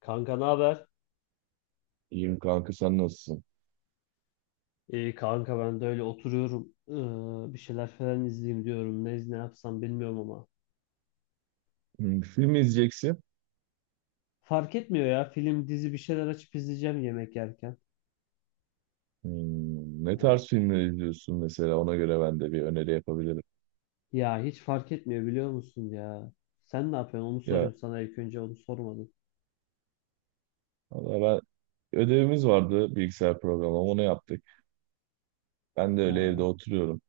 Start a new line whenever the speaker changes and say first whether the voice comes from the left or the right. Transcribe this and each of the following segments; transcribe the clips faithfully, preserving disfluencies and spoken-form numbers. left: Kanka ne haber?
right: İyiyim kanka, sen nasılsın?
left: İyi kanka ben de öyle oturuyorum. Ee, bir şeyler falan izleyeyim diyorum. Ne, ne yapsam bilmiyorum ama.
right: Hmm, film izleyeceksin.
left: Fark etmiyor ya. Film, dizi bir şeyler açıp izleyeceğim yemek yerken.
right: Hmm, ne tarz
left: Ee,
right: filmler izliyorsun mesela? Ona göre ben de bir öneri yapabilirim.
left: Ya hiç fark etmiyor biliyor musun ya. Sen ne yapıyorsun? Onu
right: Ya
left: sorayım sana, ilk önce onu sormadım.
right: valla, ben ödevimiz vardı, bilgisayar programı, onu yaptık. Ben de öyle evde
left: Ha,
right: oturuyorum.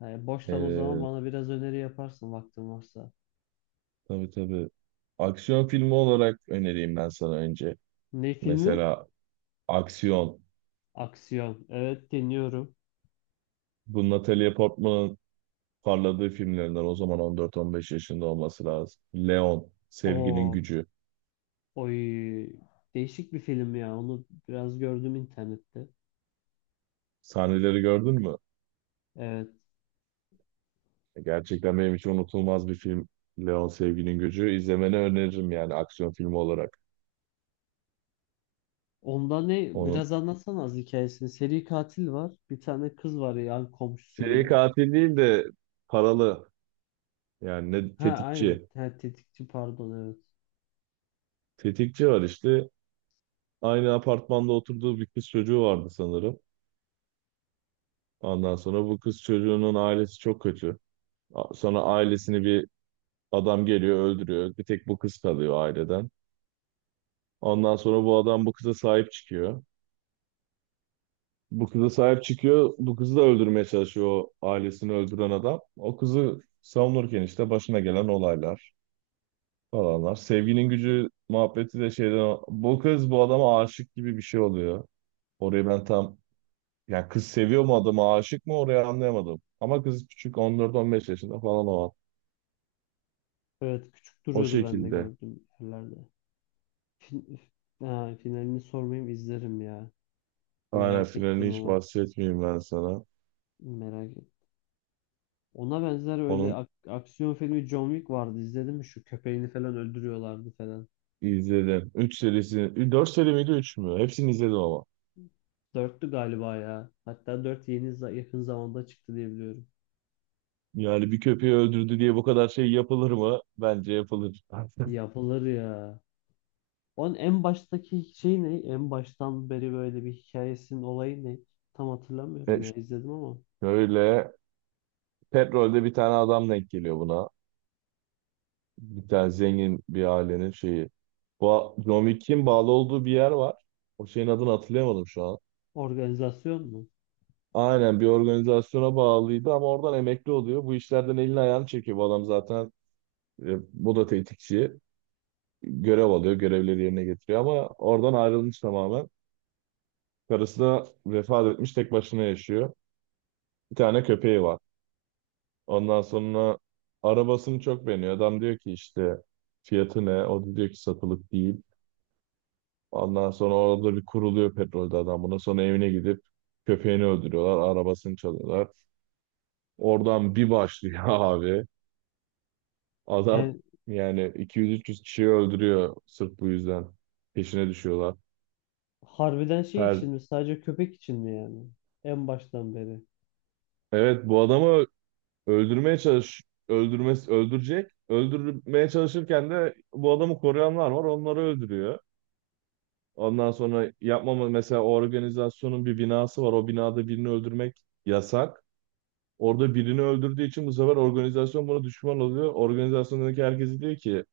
left: ha, Boştan o zaman
right: Ee,
left: bana biraz öneri yaparsın vaktin varsa.
right: tabii tabii. Aksiyon filmi olarak önereyim ben sana önce.
left: Ne filmi?
right: Mesela aksiyon.
left: Aksiyon. Evet, dinliyorum.
right: Bu Natalie Portman'ın parladığı filmlerinden, o zaman on dört on beş yaşında olması lazım. Leon, Sevginin
left: Oo,
right: Gücü.
left: oy. Değişik bir film ya. Onu biraz gördüm internette.
right: Sahneleri gördün mü?
left: Evet.
right: Gerçekten benim için unutulmaz bir film. Leon Sevginin Gücü. İzlemeni öneririm yani, aksiyon filmi olarak.
left: Onda ne?
right: Onun
left: Biraz anlatsana az hikayesini. Seri katil var. Bir tane kız var, yani komşusu mu
right: seri
left: ne?
right: katil değil de paralı yani, ne,
left: Ha aynen.
right: tetikçi.
left: Ha, tetikçi pardon, evet.
right: Tetikçi var işte. Aynı apartmanda oturduğu bir kız çocuğu vardı sanırım. Ondan sonra bu kız çocuğunun ailesi çok kötü. A- Sonra ailesini bir adam geliyor öldürüyor. Bir tek bu kız kalıyor aileden. Ondan sonra bu adam bu kıza sahip çıkıyor. Bu kıza sahip çıkıyor. Bu kızı da öldürmeye çalışıyor o ailesini öldüren adam. O kızı savunurken işte başına gelen olaylar falanlar. Sevginin gücü muhabbeti de şeyden, bu kız bu adama aşık gibi bir şey oluyor. Orayı ben tam yani, kız seviyor mu adamı, aşık mı, orayı anlayamadım. Ama kız küçük, on dört on beş yaşında falan o an.
left: Evet, küçük
right: O
left: duruyordu, ben de
right: şekilde.
left: gördüm yerlerde. Fin- ha, finalini sormayayım, izlerim ya.
right: Aynen,
left: Merak
right: finalini
left: ettim
right: hiç
left: ama.
right: bahsetmeyeyim ben sana.
left: Merak ettim. Ona benzer öyle
right: Onun
left: ak- aksiyon filmi John Wick vardı. İzledin mi, şu köpeğini falan öldürüyorlardı falan.
right: izledim. Üç serisi, dört seri miydi üç mü? Hepsini izledim ama.
left: Dörtlü galiba ya. Hatta dört yeni za- yakın zamanda çıktı diye biliyorum.
right: Yani bir köpeği öldürdü diye bu kadar şey yapılır mı? Bence yapılır.
left: Yapılır ya. Onun en baştaki şey ne? En baştan beri böyle bir hikayesinin olayı ne? Tam hatırlamıyorum ya,
right: E,
left: izledim ama.
right: şöyle, petrolde bir tane adam denk geliyor buna. Bir tane zengin bir ailenin şeyi. Bu John Wick'in bağlı olduğu bir yer var. O şeyin adını hatırlayamadım şu an.
left: Organizasyon mu?
right: Aynen, bir organizasyona bağlıydı ama oradan emekli oluyor. Bu işlerden elini ayağını çekiyor. Bu adam zaten, e, bu da tetikçi. Görev alıyor, görevleri yerine getiriyor ama oradan ayrılmış tamamen. Karısı da vefat etmiş, tek başına yaşıyor. Bir tane köpeği var. Ondan sonra arabasını çok beğeniyor. Adam diyor ki işte fiyatı ne? O da diyor ki satılık değil. Ondan sonra orada bir kuruluyor petrolde adam buna. Sonra evine gidip köpeğini öldürüyorlar. Arabasını çalıyorlar. Oradan bir başlıyor abi. Adam
left: Yani
right: yani iki yüz üç yüz kişiyi öldürüyor sırf bu yüzden. Peşine düşüyorlar.
left: harbiden şey
right: Her
left: için mi? Sadece köpek için mi yani? En baştan beri.
right: evet, bu adamı öldürmeye çalış, öldürmesi öldürecek. Öldürmeye çalışırken de bu adamı koruyanlar var. Onları öldürüyor. Ondan sonra yapmama mesela, o organizasyonun bir binası var. O binada birini öldürmek yasak. Orada birini öldürdüğü için bu sefer organizasyon buna düşman oluyor. Organizasyondaki herkes diyor ki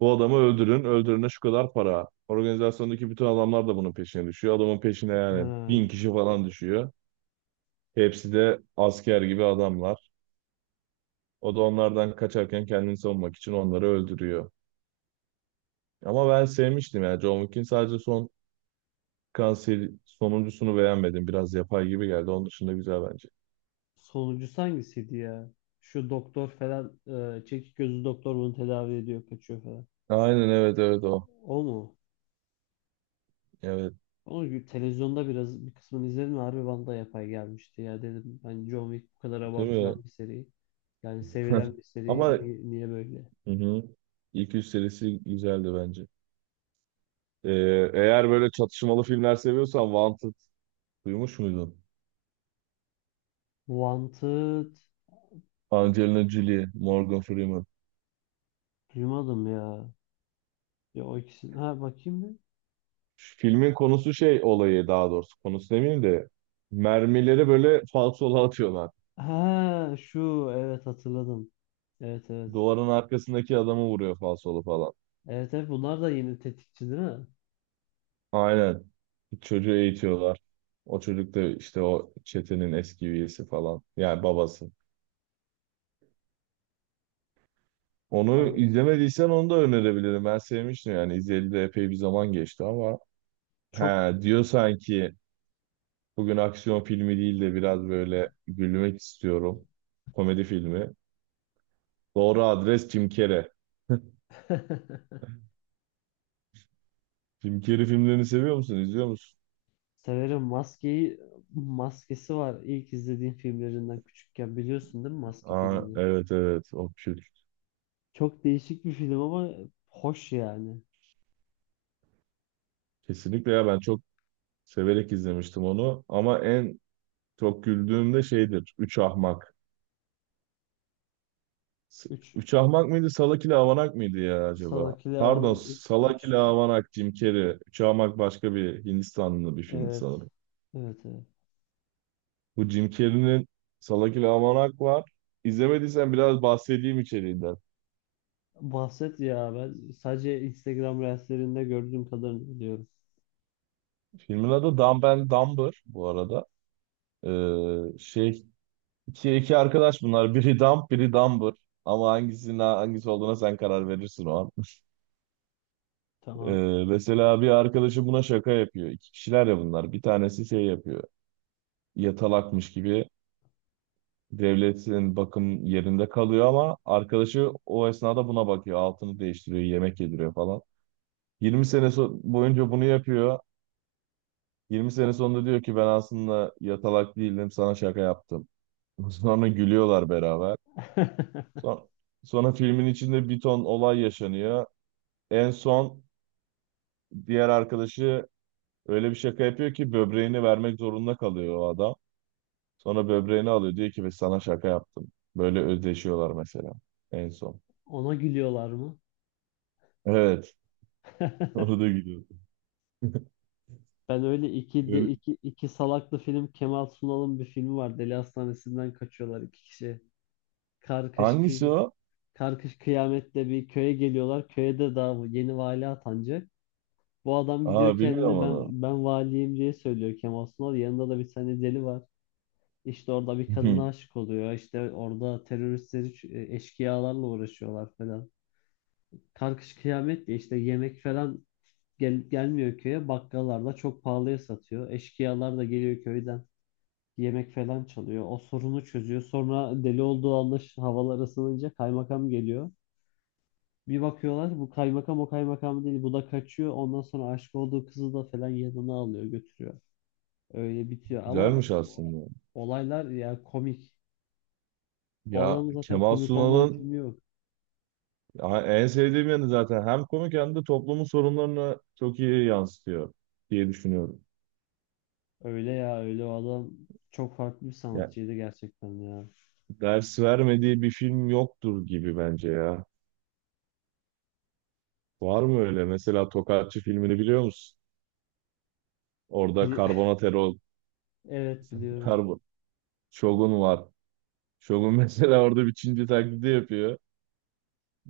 right: bu adamı öldürün, öldürene şu kadar para. Organizasyondaki bütün adamlar da bunun peşine düşüyor. Adamın peşine yani bin
left: Ha.
right: kişi falan düşüyor. Hepsi de asker gibi adamlar. O da onlardan kaçarken kendini savunmak için onları öldürüyor. Ama ben sevmiştim yani, John Wick'in sadece son, Kanser, sonuncusunu beğenmedim. Biraz yapay gibi geldi. Onun dışında güzel bence.
left: Sonuncusu hangisiydi ya? Şu doktor falan, e, çekik gözlü doktor bunu tedavi ediyor, kaçıyor falan.
right: Aynen, evet evet, o.
left: O mu?
right: Evet,
left: Ama bir televizyonda biraz bir kısmını izledim. Ve harbi bana da yapay gelmişti. Ya dedim, ben John Wick bu kadar
right: değil mi?
left: abartılan bir seri. Yani sevilen bir seri.
right: Ama
left: Niye, niye böyle?
right: hı hı. İlk üç serisi güzeldi bence. Ee, eğer böyle çatışmalı filmler seviyorsan, Wanted, duymuş muydun?
left: Wanted
right: Angelina Jolie, Morgan Freeman.
left: duymadım ya. Ya o ikisini. Ha, bakayım mı?
right: Filmin konusu şey, olayı, daha doğrusu konusu demeyeyim de mermileri böyle falsola atıyorlar.
left: Ha şu, evet, hatırladım. Evet, evet.
right: Duvarın arkasındaki adamı vuruyor falsolu falan.
left: Evet, evet, bunlar da yeni tetikçi değil mi?
right: Aynen. Çocuğu eğitiyorlar. O çocuk da işte o çetenin eski üyesi falan. Yani babası. Onu
left: Vallahi
right: izlemediysen onu da önerebilirim. Ben sevmiştim yani. İzleyeli de epey bir zaman geçti ama.
left: çok
right: He, diyor sanki bugün aksiyon filmi değil de biraz böyle gülmek istiyorum. Komedi filmi. Doğru adres Jim Carrey. Jim Carrey filmlerini seviyor musun? İzliyor musun?
left: severim. Maskeyi maskesi var. İlk izlediğim filmlerinden küçükken, biliyorsun değil mi Maske
right: Aa,
left: filmini?
right: evet evet. O kült.
left: Çok değişik bir film ama hoş yani.
right: Kesinlikle ya, ben çok severek izlemiştim onu. Ama en çok güldüğüm de şeydir. Üç Ahmak. S-
left: üç
right: Uçahmak mıydı, Salak ile Avanak mıydı ya acaba?
left: Salakili Havana
right: Pardon, Salak
left: üç,
right: ile Avanak, Jim Carrey. Uçahmak başka bir Hindistanlı bir filmdi
left: evet.
right: sanırım.
left: Evet, evet.
right: Bu Jim Carrey'nin Salak ile Avanak var. İzlemediysen biraz bahsedeyim içeriğinden.
left: Bahset ya, ben sadece Instagram Reels'lerinde gördüğüm kadarını biliyorum.
right: Filmin adı Dumb and Dumber bu arada. Ee, şey iki, iki arkadaş bunlar. Biri Dumb, biri Dumber. Ama hangisinin hangisi olduğuna sen karar verirsin o an. Ee,
left: Tamam.
right: mesela bir arkadaşı buna şaka yapıyor. İki kişiler ya bunlar. Bir tanesi şey yapıyor, yatalakmış gibi, devletin bakım yerinde kalıyor ama arkadaşı o esnada buna bakıyor. Altını değiştiriyor, yemek yediriyor falan. Yirmi sene so- boyunca bunu yapıyor. Yirmi sene sonunda diyor ki ben aslında yatalak değildim, sana şaka yaptım. Sonra gülüyorlar beraber. Son- sonra filmin içinde bir ton olay yaşanıyor. En son diğer arkadaşı öyle bir şaka yapıyor ki böbreğini vermek zorunda kalıyor o adam. Sonra böbreğini alıyor diyor ki ben sana şaka yaptım. Böyle özdeşiyorlar mesela en son.
left: Ona gülüyorlar mı?
right: Evet. Orada gidiyor.
left: Ben öyle iki de
right: Öyle-
left: iki, iki salaklı film, Kemal Sunal'ın bir filmi var. Deli Hastanesi'nden kaçıyorlar iki kişi. Karkış
right: Hangisi
left: kıy
right: o?
left: Karkış kıyamette bir köye geliyorlar. Köyde daha yeni vali atanacak. Bu adam gidiyor,
right: Aa, bilmiyorum
left: kendini
right: onu.
left: ben ben valiyim diye söylüyor, Kemal Sunal. Yanında da bir tane deli var. İşte orada bir kadına aşık oluyor. İşte orada teröristleri, ç- e, eşkıyalarla uğraşıyorlar falan. Karkış kıyamet diye işte yemek falan gel, gelmiyor köye. Bakkallar da çok pahalıya satıyor. Eşkıyalar da geliyor köyden, yemek falan çalıyor. O sorunu çözüyor. Sonra deli olduğu anlaş, havalar ısınınca kaymakam geliyor. Bir bakıyorlar, bu kaymakam o kaymakam değil. Bu da kaçıyor. Ondan sonra aşık olduğu kızı da falan yanına alıyor, götürüyor. Öyle bitiyor ama
right: Güzelmiş
left: o- o-
right: aslında.
left: olaylar ya komik. O
right: Ya
left: adamın zaten
right: Kemal
left: komik olmayan
right: Sunal'ın,
left: filmi yok.
right: ya en sevdiğim yanı zaten hem komik hem de toplumun sorunlarını çok iyi yansıtıyor diye düşünüyorum.
left: Öyle ya, öyle, o adam çok farklı bir
right: Ya,
left: sanatçıydı gerçekten ya.
right: ders vermediği bir film yoktur gibi bence ya. Var mı öyle? Mesela Tokatçı filmini biliyor musun? Orada
left: Bir-
right: karbonatero,
left: Evet, biliyorum.
right: karbon, Shogun var. Shogun mesela orada bir Çinci taklidi yapıyor.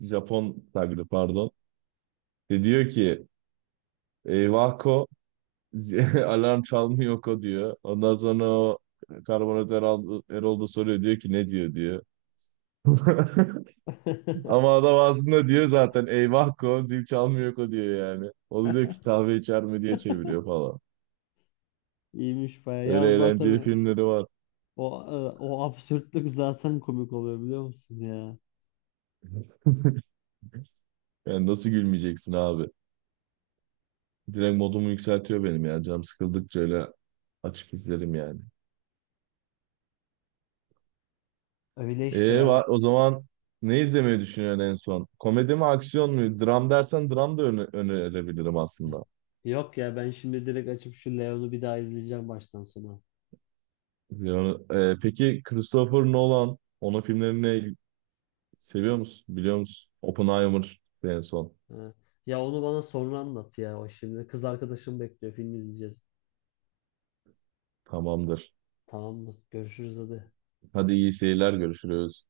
right: Japon taklidi, pardon. Ve diyor ki eyvah ko alarm çalmıyor ko diyor. Ondan sonra o karbonatör Erol, Erol da soruyor, diyor ki ne diyor diyor. Ama adam aslında diyor zaten eyvah ko, zil çalmıyor ko diyor yani. O da diyor ki kahve içer mi diye çeviriyor falan.
left: İyiymiş baya. Ya o
right: Öyle eğlenceli
left: zaten
right: filmleri var.
left: o e, o absürtlük zaten komik oluyor, biliyor musun ya.
right: Yani nasıl gülmeyeceksin abi? Direkt modumu yükseltiyor benim yani. Canım sıkıldıkça öyle açıp izlerim yani.
left: Öyle işte
right: Ee,
left: ben
right: va- o zaman ne izlemeyi düşünüyorsun en son? Komedi mi, aksiyon mu? Dram dersen dram da öne önerebilirim aslında.
left: Yok ya, ben şimdi direkt açıp şu Leon'u bir daha izleyeceğim baştan sona.
right: Yani, e, peki Christopher Nolan, onun filmlerini seviyor musun? Biliyor musun? Oppenheimer en son.
left: Ha. Ya onu bana sonra anlat ya. O şimdi kız arkadaşım bekliyor, film izleyeceğiz.
right: Tamamdır.
left: Tamamdır. Görüşürüz hadi.
right: Hadi iyi seyirler, görüşürüz.